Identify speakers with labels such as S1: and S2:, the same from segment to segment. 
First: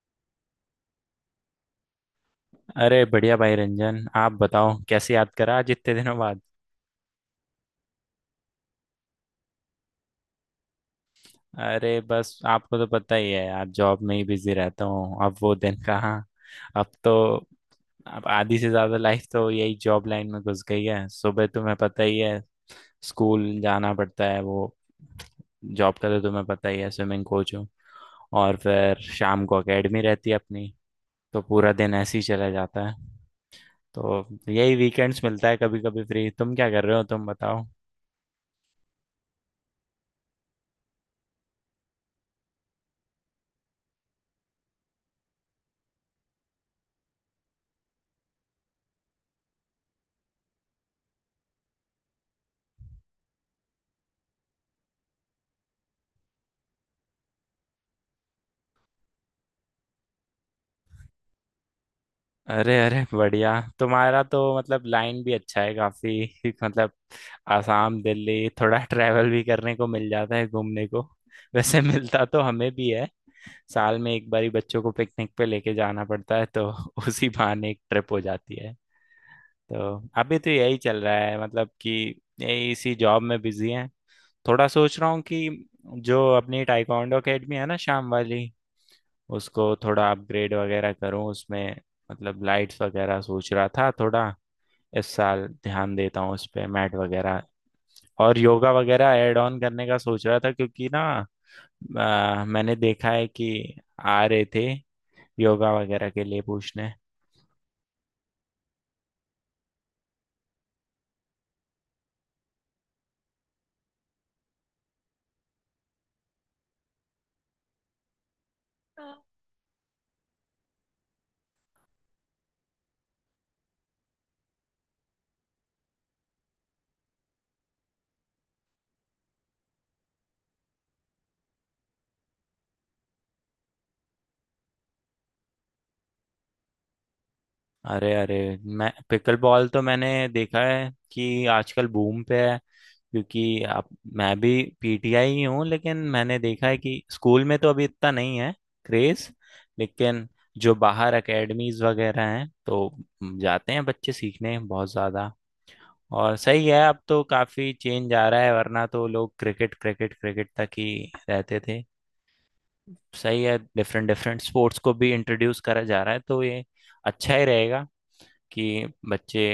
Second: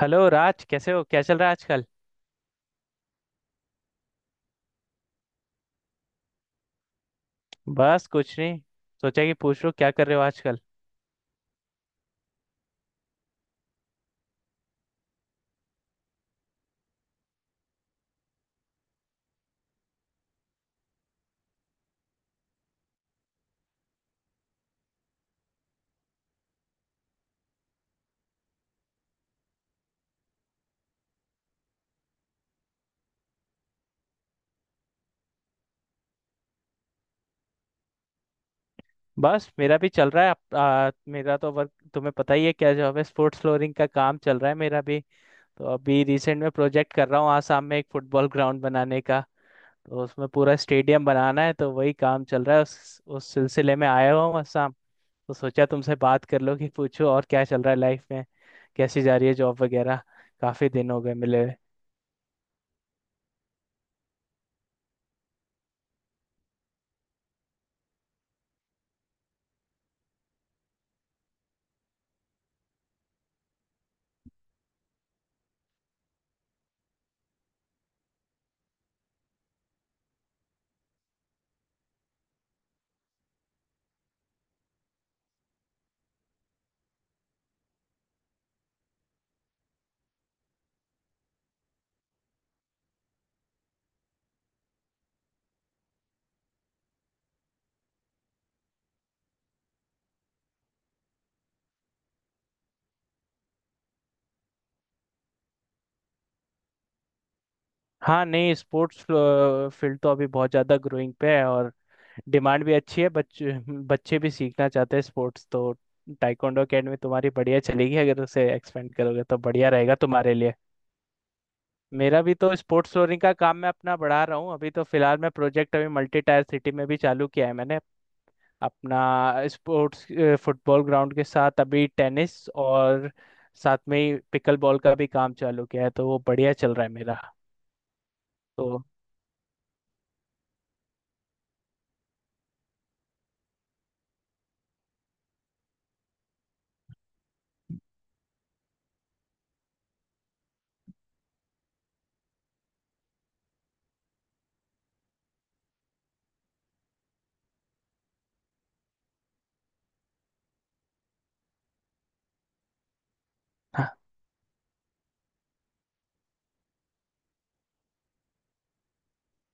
S1: Hello Raj, कैसे हो? क्या चल रहा है आजकल?
S2: अरे बढ़िया भाई रंजन, आप बताओ, कैसे याद करा आज इतने दिनों बाद।
S1: बस कुछ नहीं, सोचा कि पूछ लो क्या कर रहे हो आजकल।
S2: अरे बस, आपको तो पता ही है, आप जॉब में ही बिजी रहता हूँ। अब वो दिन कहाँ। अब तो अब आधी से ज्यादा लाइफ तो यही जॉब लाइन में घुस गई है। सुबह तुम्हें पता ही है, स्कूल जाना पड़ता है। वो जॉब का तो तुम्हें पता ही है, स्विमिंग कोच हूँ। और फिर शाम को एकेडमी रहती है अपनी। तो पूरा दिन ऐसे ही चला जाता है। तो यही वीकेंड्स मिलता है कभी कभी फ्री। तुम क्या कर रहे हो, तुम बताओ।
S1: बस मेरा भी चल रहा है। मेरा तो वर्क तुम्हें पता ही है क्या जॉब है। स्पोर्ट्स फ्लोरिंग का काम चल रहा है मेरा भी। तो अभी रिसेंट में प्रोजेक्ट कर रहा हूँ आसाम में, एक फुटबॉल ग्राउंड बनाने का। तो उसमें पूरा स्टेडियम बनाना है, तो वही काम चल रहा है। उस सिलसिले में आया हुआ हूँ आसाम। तो सोचा तुमसे बात कर लो कि पूछो और क्या चल रहा है लाइफ में, कैसी जा रही है जॉब वगैरह। काफी दिन हो गए मिले।
S2: अरे अरे बढ़िया। तुम्हारा तो मतलब लाइन भी अच्छा है काफी। मतलब आसाम दिल्ली, थोड़ा ट्रैवल भी करने को मिल जाता है, घूमने को। वैसे मिलता तो हमें भी है, साल में एक बार ही बच्चों को पिकनिक पे लेके जाना पड़ता है, तो उसी बहाने एक ट्रिप हो जाती है। तो अभी तो यही चल रहा है, मतलब कि यही इसी जॉब में बिजी हैं। थोड़ा सोच रहा हूँ कि जो अपनी टाइकोंडो अकेडमी है ना, शाम वाली, उसको थोड़ा अपग्रेड वगैरह करूँ उसमें। मतलब लाइट्स वगैरह सोच रहा था, थोड़ा इस साल ध्यान देता हूँ उस पे। मैट वगैरह और योगा वगैरह ऐड ऑन करने का सोच रहा था, क्योंकि ना मैंने देखा है कि आ रहे थे योगा वगैरह के लिए पूछने।
S1: हाँ, नहीं, स्पोर्ट्स फील्ड तो अभी बहुत ज़्यादा ग्रोइंग पे है, और डिमांड भी अच्छी है। बच्चे बच्चे भी सीखना चाहते हैं स्पोर्ट्स। तो टाइकोंडो अकेडमी तुम्हारी बढ़िया चलेगी, अगर उसे एक्सपेंड करोगे तो बढ़िया रहेगा तुम्हारे लिए। मेरा भी तो स्पोर्ट्स फ्लोरिंग का काम मैं अपना बढ़ा रहा हूँ। अभी तो फिलहाल मैं प्रोजेक्ट अभी मल्टी टायर सिटी में भी चालू किया है मैंने अपना। स्पोर्ट्स फुटबॉल ग्राउंड के साथ अभी टेनिस, और साथ में ही पिकल बॉल का भी काम चालू किया है, तो वो बढ़िया चल रहा है मेरा।
S2: अरे अरे,
S1: तो
S2: मैं पिकल बॉल तो मैंने देखा है कि आजकल बूम पे है। क्योंकि आप, मैं भी पीटीआई ही हूँ, लेकिन मैंने देखा है कि स्कूल में तो अभी इतना नहीं है क्रेज। लेकिन जो बाहर एकेडमीज वगैरह हैं, तो जाते हैं बच्चे सीखने बहुत ज़्यादा। और सही है, अब तो काफ़ी चेंज आ रहा है, वरना तो लोग क्रिकेट क्रिकेट क्रिकेट तक ही रहते थे। सही है,
S1: हाँ,
S2: डिफरेंट डिफरेंट स्पोर्ट्स को भी इंट्रोड्यूस करा जा रहा है, तो ये अच्छा ही रहेगा कि बच्चे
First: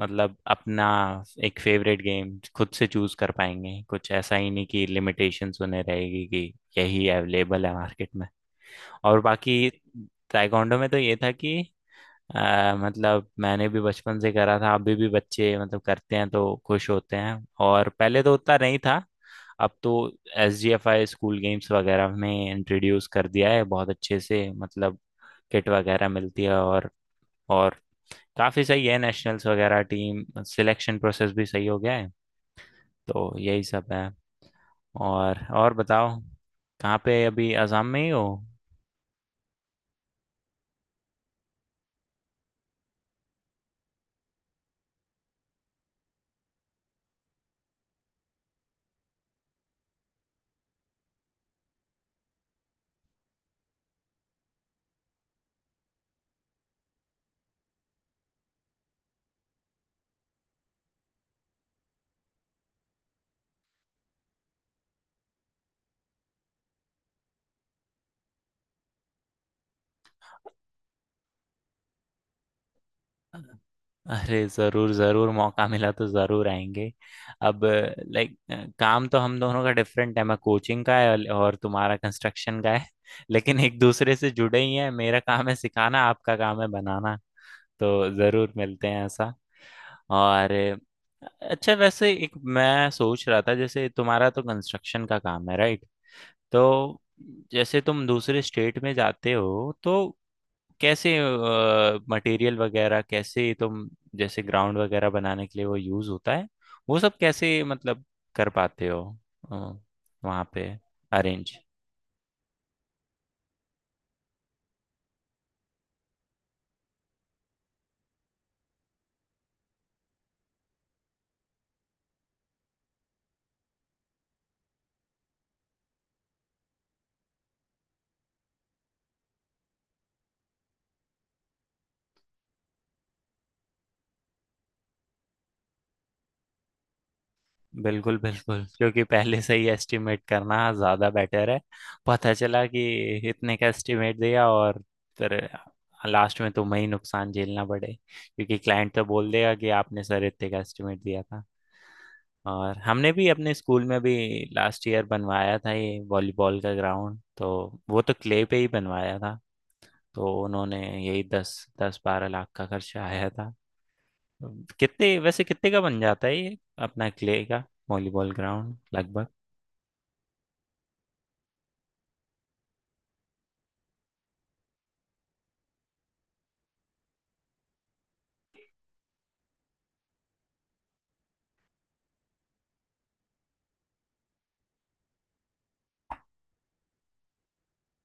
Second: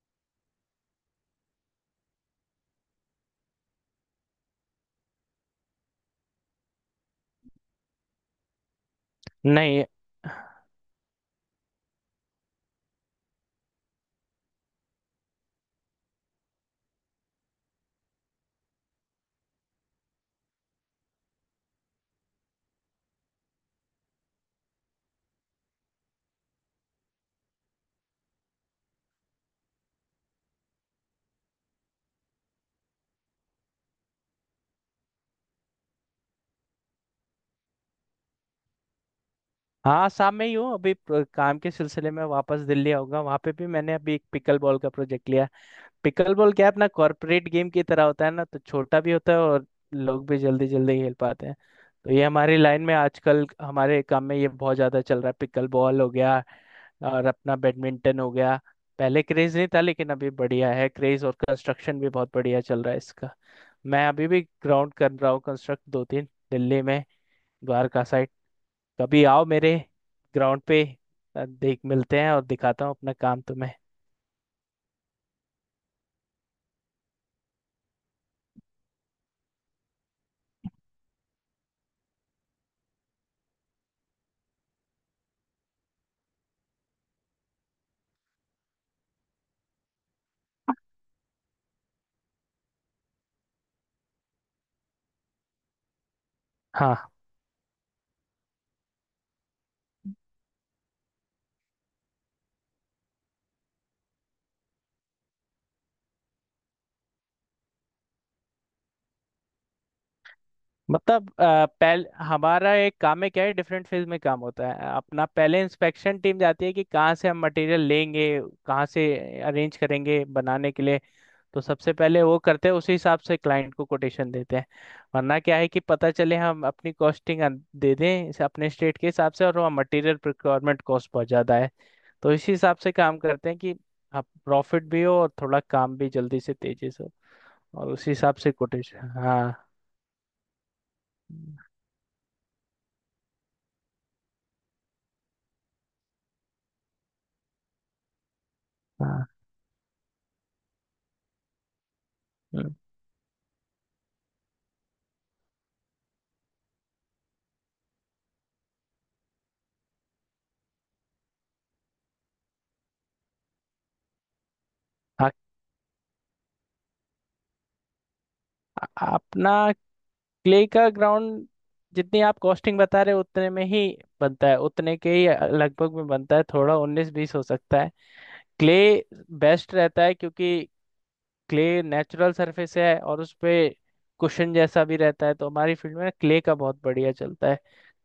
S2: मतलब अपना एक फेवरेट गेम खुद से चूज कर पाएंगे। कुछ ऐसा ही नहीं कि लिमिटेशंस उन्हें रहेगी कि यही अवेलेबल है मार्केट में। और बाकी
S1: नहीं।
S2: ताइक्वांडो में तो ये था कि मतलब मैंने भी बचपन से करा था, अभी भी बच्चे मतलब करते हैं तो खुश होते हैं। और पहले तो उतना नहीं था, अब तो S G F I school games वगैरह में इंट्रोड्यूस कर दिया है बहुत अच्छे से, मतलब किट वगैरह मिलती है। और और काफी सही है, नेशनल्स वगैरह टीम सिलेक्शन प्रोसेस भी सही हो गया है। तो यही सब है। और बताओ, कहाँ पे अभी, असम में ही हो।
S1: हाँ, शाम में ही हूँ अभी। काम के सिलसिले में वापस दिल्ली आऊंगा। वहां पे भी मैंने अभी एक पिकल बॉल का प्रोजेक्ट लिया। पिकल बॉल क्या है, अपना कॉर्पोरेट गेम की तरह होता है ना, तो छोटा भी होता है और लोग भी जल्दी जल्दी खेल पाते हैं। तो ये हमारी लाइन में आजकल हमारे काम में ये बहुत ज्यादा चल रहा है। पिकल बॉल हो गया और अपना बैडमिंटन हो गया। पहले क्रेज नहीं था लेकिन अभी बढ़िया है क्रेज, और कंस्ट्रक्शन भी बहुत बढ़िया चल रहा है इसका। मैं अभी भी ग्राउंड कर रहा हूँ कंस्ट्रक्ट, दो तीन दिल्ली में, द्वारका साइड। कभी आओ मेरे ग्राउंड पे, देख मिलते हैं और दिखाता हूँ अपना काम तुम्हें।
S2: अरे ज़रूर ज़रूर, मौका मिला तो ज़रूर आएंगे। अब लाइक काम तो हम दोनों का डिफरेंट है, मैं कोचिंग का है और तुम्हारा कंस्ट्रक्शन का है। लेकिन एक दूसरे से जुड़े ही हैं, मेरा काम है सिखाना, आपका काम है बनाना। तो ज़रूर मिलते हैं ऐसा। और अच्छा, वैसे एक मैं सोच रहा था, जैसे तुम्हारा तो कंस्ट्रक्शन का काम है, राइट,
S1: हाँ,
S2: तो जैसे तुम दूसरे स्टेट में जाते हो, तो कैसे मटेरियल वगैरह कैसे तुम, जैसे ग्राउंड वगैरह बनाने के लिए वो यूज होता है, वो सब कैसे मतलब कर पाते हो अ, वहाँ पे,
S1: मतलब
S2: अरेंज।
S1: पहले हमारा एक काम में क्या है, डिफरेंट फेज में काम होता है अपना। पहले इंस्पेक्शन टीम जाती है कि कहाँ से हम मटेरियल लेंगे, कहाँ से अरेंज करेंगे बनाने के लिए। तो सबसे पहले वो करते हैं, उसी हिसाब से क्लाइंट को कोटेशन देते हैं। वरना क्या है कि पता चले हम अपनी कॉस्टिंग दे दें इसे अपने स्टेट के हिसाब से, और वहाँ मटेरियल प्रिक्वायरमेंट कॉस्ट बहुत ज़्यादा है। तो इसी हिसाब से काम करते हैं कि आप प्रॉफिट भी हो और थोड़ा काम भी जल्दी से तेजी से हो। और उसी
S2: बिल्कुल
S1: हिसाब से
S2: बिल्कुल, क्योंकि
S1: कोटेशन।
S2: पहले
S1: हाँ।
S2: से ही एस्टिमेट करना ज़्यादा बेटर है। पता चला कि इतने का एस्टिमेट दिया, और फिर लास्ट में तुम्हें ही नुकसान झेलना पड़े, क्योंकि क्लाइंट तो
S1: हाँ।
S2: बोल देगा कि आपने सर इतने का एस्टिमेट दिया था।
S1: हम्म।
S2: और हमने भी अपने स्कूल में भी लास्ट ईयर बनवाया था ये वॉलीबॉल का ग्राउंड, तो वो तो क्ले पे ही बनवाया था, तो उन्होंने यही दस 10-12 लाख का खर्चा आया था। कितने,
S1: आ-
S2: वैसे कितने का बन जाता है, ये अपना क्ले का वॉलीबॉल ग्राउंड लगभग।
S1: अपना क्ले का ग्राउंड जितनी आप कॉस्टिंग बता रहे हो उतने में ही बनता है, उतने के ही लगभग में बनता है। थोड़ा उन्नीस बीस हो सकता है। क्ले बेस्ट रहता है, क्योंकि क्ले नेचुरल सरफेस है और उस पे कुशन जैसा भी रहता है। तो हमारी फील्ड में क्ले का बहुत बढ़िया चलता है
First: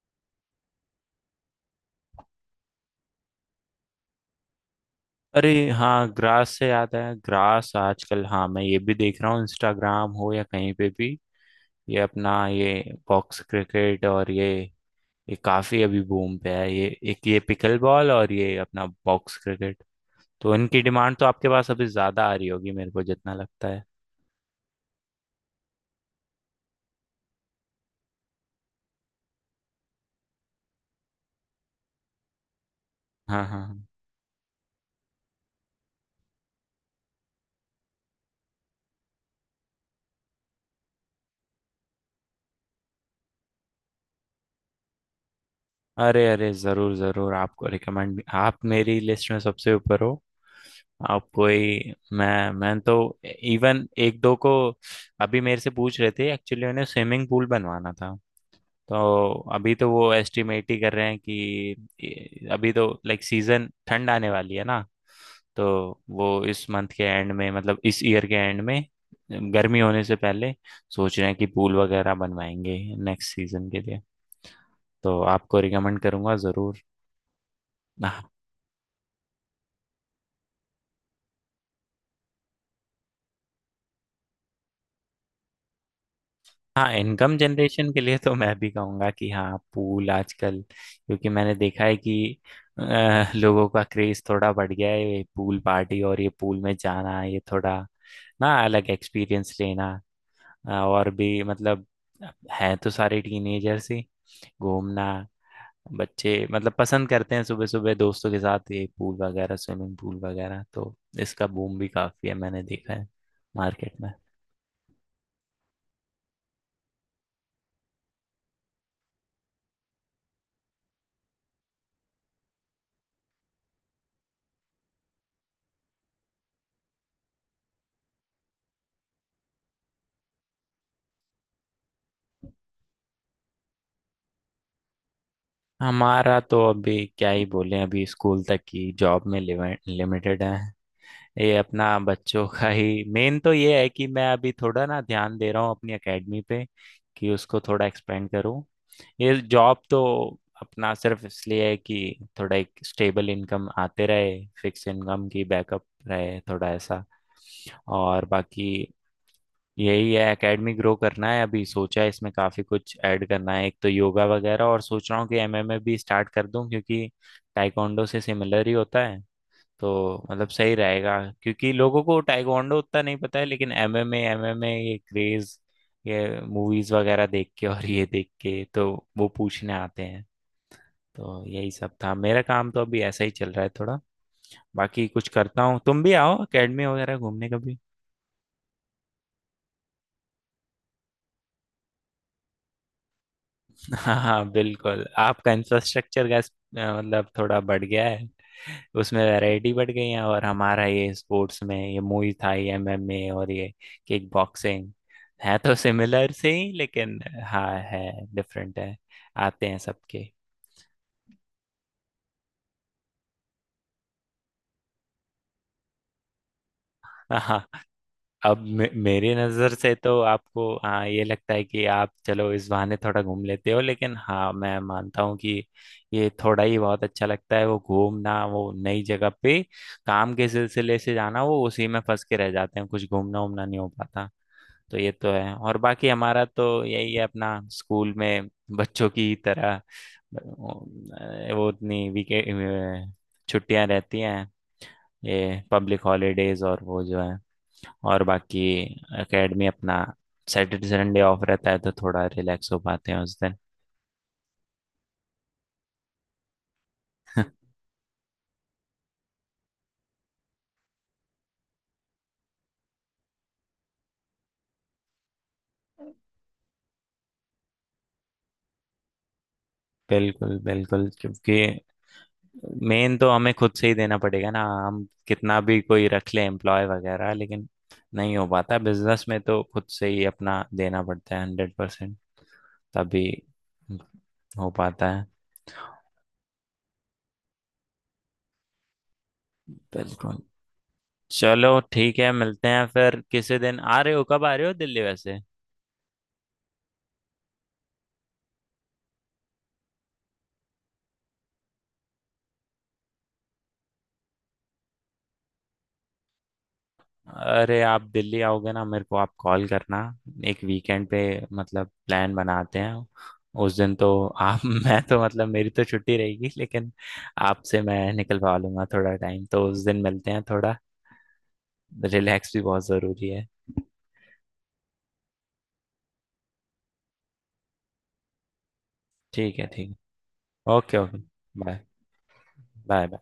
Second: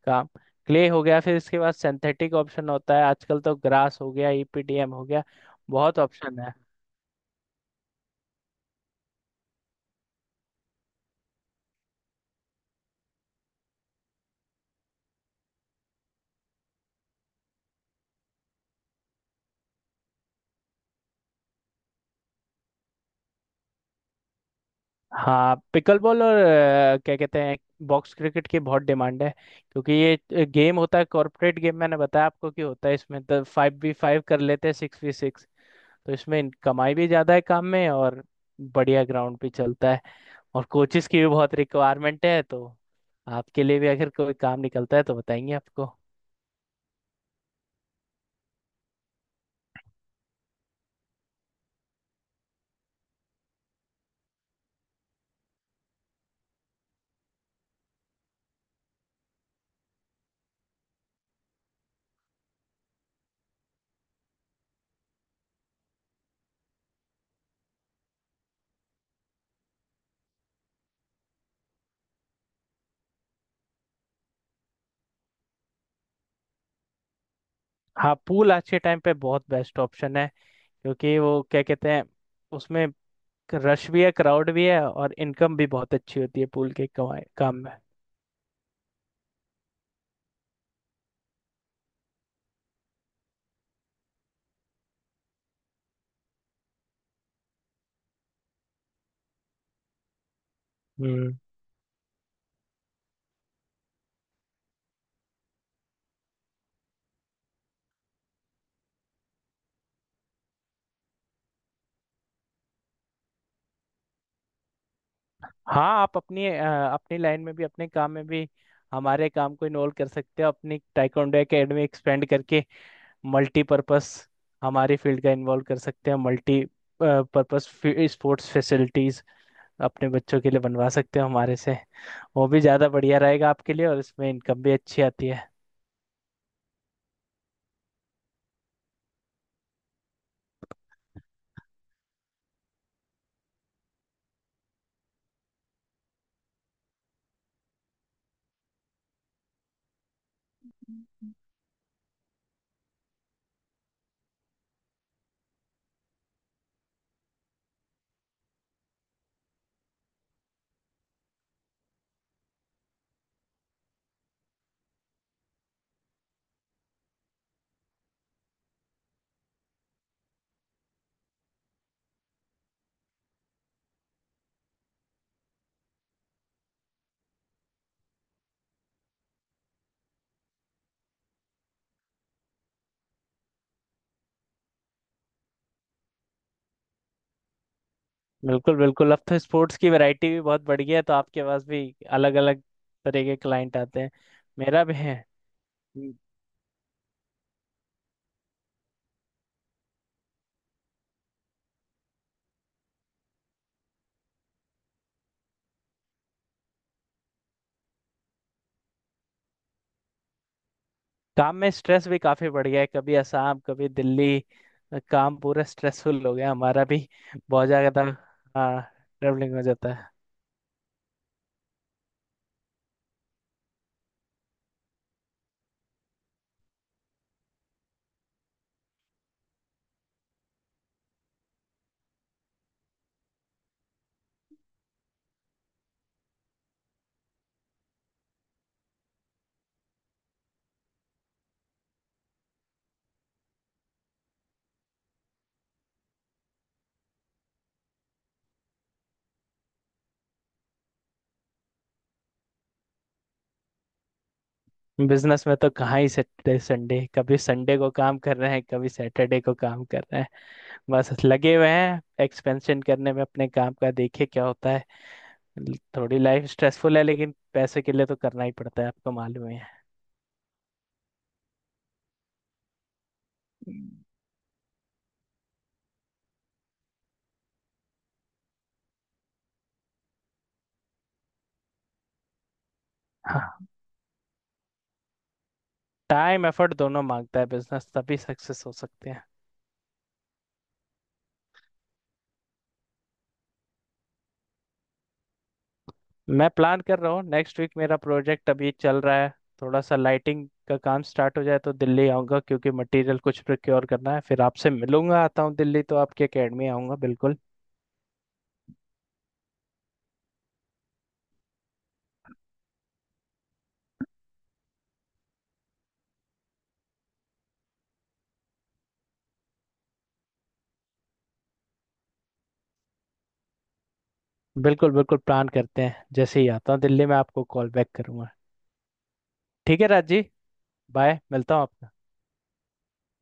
S1: काम। क्ले हो गया, फिर इसके बाद सिंथेटिक ऑप्शन होता है। आजकल तो ग्रास हो गया, ईपीडीएम हो गया,
S2: अरे
S1: बहुत
S2: हाँ,
S1: ऑप्शन
S2: ग्रास
S1: है।
S2: से याद है, ग्रास आजकल, हाँ मैं ये भी देख रहा हूँ, इंस्टाग्राम हो या कहीं पे भी, ये अपना ये बॉक्स क्रिकेट और ये काफी अभी बूम पे है, ये एक ये पिकल बॉल और ये अपना बॉक्स क्रिकेट। तो इनकी डिमांड तो आपके पास अभी ज्यादा आ रही होगी, मेरे को जितना लगता है।
S1: हाँ, पिकल बॉल और क्या कहते हैं, बॉक्स क्रिकेट की बहुत डिमांड है। क्योंकि ये गेम होता है कॉर्पोरेट गेम, मैंने बताया आपको कि होता है इसमें
S2: हाँ
S1: तो
S2: हाँ
S1: फाइव
S2: हाँ।
S1: वी फाइव कर लेते हैं, 6 v 6। तो इसमें कमाई भी ज़्यादा है काम में, और बढ़िया ग्राउंड भी चलता है। और कोचिस की भी बहुत रिक्वायरमेंट है, तो आपके लिए भी अगर कोई काम निकलता है तो बताएंगे आपको।
S2: अरे अरे, जरूर जरूर आपको रिकमेंड भी। आप मेरी लिस्ट में सबसे ऊपर हो। आप कोई, मैं तो इवन एक दो को अभी मेरे से पूछ रहे थे एक्चुअली, उन्हें स्विमिंग पूल बनवाना था। तो अभी तो वो एस्टिमेट ही कर रहे हैं कि ये- अभी तो लाइक सीजन, ठंड आने वाली है ना, तो वो इस मंथ के एंड में, मतलब इस ईयर के एंड में, गर्मी होने से पहले सोच रहे हैं कि पूल वगैरह बनवाएंगे नेक्स्ट सीजन के लिए। तो आपको रिकमेंड करूंगा जरूर।
S1: हाँ,
S2: हाँ।
S1: पूल आज के टाइम पे बहुत बेस्ट ऑप्शन है। क्योंकि वो क्या कहते हैं, उसमें रश भी है, क्राउड भी है, और इनकम भी बहुत अच्छी होती है पूल के
S2: हाँ,
S1: कमाई
S2: इनकम
S1: काम में।
S2: जनरेशन के लिए तो मैं भी कहूँगा कि हाँ, पूल आजकल, क्योंकि मैंने देखा है कि लोगों का क्रेज थोड़ा बढ़ गया है, ये पूल पार्टी और ये पूल में जाना, ये थोड़ा ना अलग एक्सपीरियंस लेना, और
S1: हम्म।
S2: भी मतलब हैं तो सारे टीनेजर्स ही। घूमना बच्चे मतलब पसंद करते हैं सुबह सुबह दोस्तों के साथ, ये पूल वगैरह स्विमिंग पूल वगैरह, तो इसका बूम भी काफ़ी है, मैंने देखा है मार्केट में।
S1: हाँ, आप अपनी अपनी लाइन में भी, अपने काम में भी, हमारे काम को इन्वॉल्व कर सकते हो। अपनी टाइकोंडो एकेडमी एक्सपेंड करके मल्टीपर्पस हमारी फील्ड का इन्वॉल्व कर सकते हैं। मल्टी पर्पस स्पोर्ट्स फैसिलिटीज अपने बच्चों के लिए बनवा सकते हो हमारे से। वो भी ज़्यादा बढ़िया रहेगा आपके लिए, और इसमें इनकम भी अच्छी आती है।
S2: हमारा तो अभी क्या ही बोले, अभी स्कूल तक की जॉब में लिमिटेड है। ये अपना बच्चों का ही मेन तो ये है कि मैं अभी थोड़ा ना ध्यान दे रहा हूँ अपनी एकेडमी पे, कि उसको थोड़ा एक्सपेंड करूँ। ये जॉब तो अपना सिर्फ इसलिए है कि थोड़ा एक स्टेबल इनकम आते रहे, फिक्स इनकम की बैकअप रहे, थोड़ा ऐसा। और बाकी यही है, एकेडमी ग्रो करना है। अभी सोचा है इसमें काफी कुछ ऐड करना है, एक तो योगा वगैरह, और सोच रहा हूँ कि एमएमए भी स्टार्ट कर दूं, क्योंकि ताइक्वांडो से सिमिलर ही होता है, तो मतलब सही रहेगा। क्योंकि लोगों को ताइक्वांडो उतना नहीं पता है, लेकिन एमएमए, ये क्रेज, ये मूवीज वगैरह देख के और ये देख के, तो वो पूछने आते हैं। तो यही सब था, मेरा काम तो अभी ऐसा ही चल रहा है थोड़ा। बाकी कुछ करता हूँ, तुम भी आओ एकेडमी वगैरह घूमने कभी।
S1: बिल्कुल बिल्कुल। अब तो स्पोर्ट्स की वैरायटी भी बहुत बढ़ गई है, तो आपके पास भी अलग अलग तरह के क्लाइंट आते हैं।
S2: हाँ हाँ
S1: मेरा भी
S2: बिल्कुल,
S1: है।
S2: आपका
S1: हम्म।
S2: इंफ्रास्ट्रक्चर का मतलब थोड़ा बढ़ गया है, उसमें वैरायटी बढ़ गई है। और हमारा ये स्पोर्ट्स में ये मुई थाई, एमएमए और ये किक बॉक्सिंग है, तो सिमिलर से ही, लेकिन हाँ, है, डिफरेंट है, आते हैं सबके।
S1: काम में स्ट्रेस भी काफ़ी बढ़ गया है, कभी असम कभी दिल्ली। काम पूरा स्ट्रेसफुल हो गया हमारा भी,
S2: हाँ हाँ।
S1: बहुत ज़्यादा।
S2: अब
S1: हाँ,
S2: मे मेरी
S1: ट्रेवलिंग हो
S2: नज़र
S1: जाता
S2: से
S1: है।
S2: तो आपको हाँ ये लगता है कि आप चलो इस बहाने थोड़ा घूम लेते हो, लेकिन हाँ मैं मानता हूँ कि ये थोड़ा ही बहुत अच्छा लगता है, वो घूमना, वो नई जगह पे काम के सिलसिले से जाना, वो उसी में फंस के रह जाते हैं, कुछ घूमना उमना नहीं हो पाता। तो ये तो है। और बाकी हमारा तो यही है अपना, स्कूल में बच्चों की तरह वो उतनी वीके छुट्टियां रहती हैं, ये पब्लिक हॉलीडेज और वो जो है। और बाकी एकेडमी अपना सैटरडे संडे ऑफ रहता है, तो थोड़ा रिलैक्स हो पाते हैं उस दिन।
S1: बिजनेस में तो कहाँ ही सैटरडे संडे, कभी संडे को काम कर रहे हैं, कभी सैटरडे को काम कर रहे हैं। बस लगे हुए हैं एक्सपेंशन करने में अपने काम का, देखे क्या होता है। थोड़ी लाइफ स्ट्रेसफुल है लेकिन पैसे के लिए तो करना ही पड़ता है, आपको मालूम ही है।
S2: बिल्कुल बिल्कुल, क्योंकि मेन तो हमें खुद से
S1: हम्म।
S2: ही देना पड़ेगा ना, हम कितना भी कोई रख ले एम्प्लॉय वगैरह लेकिन नहीं हो पाता। बिजनेस में तो खुद से ही अपना देना पड़ता है 100%, तभी
S1: हाँ,
S2: हो पाता है।
S1: टाइम एफर्ट दोनों मांगता है बिजनेस, तभी सक्सेस हो सकते हैं।
S2: बिल्कुल। चलो ठीक है, मिलते हैं फिर किसी दिन। आ रहे हो, कब आ रहे हो दिल्ली वैसे।
S1: मैं प्लान कर रहा हूँ नेक्स्ट वीक, मेरा प्रोजेक्ट अभी चल रहा है। थोड़ा सा लाइटिंग का काम स्टार्ट हो जाए तो दिल्ली आऊँगा, क्योंकि मटेरियल कुछ प्रोक्योर करना है। फिर आपसे मिलूंगा, आता हूँ दिल्ली तो आपकी अकेडमी आऊँगा बिल्कुल।
S2: अरे आप दिल्ली आओगे ना, मेरे को आप कॉल करना, एक वीकेंड पे मतलब प्लान बनाते हैं। उस दिन तो आप मैं तो, मतलब मेरी तो छुट्टी रहेगी, लेकिन आपसे मैं निकलवा लूंगा थोड़ा टाइम, तो उस दिन मिलते हैं थोड़ा। रिलैक्स भी बहुत ज़रूरी है।
S1: बिल्कुल बिल्कुल, प्लान करते हैं। जैसे ही आता हूँ दिल्ली मैं आपको कॉल बैक करूँगा।
S2: ठीक है,
S1: ठीक है
S2: ठीक
S1: राज जी,
S2: है। Okay okay.
S1: बाय, मिलता हूँ
S2: बाय।
S1: आपसे।
S2: बाय।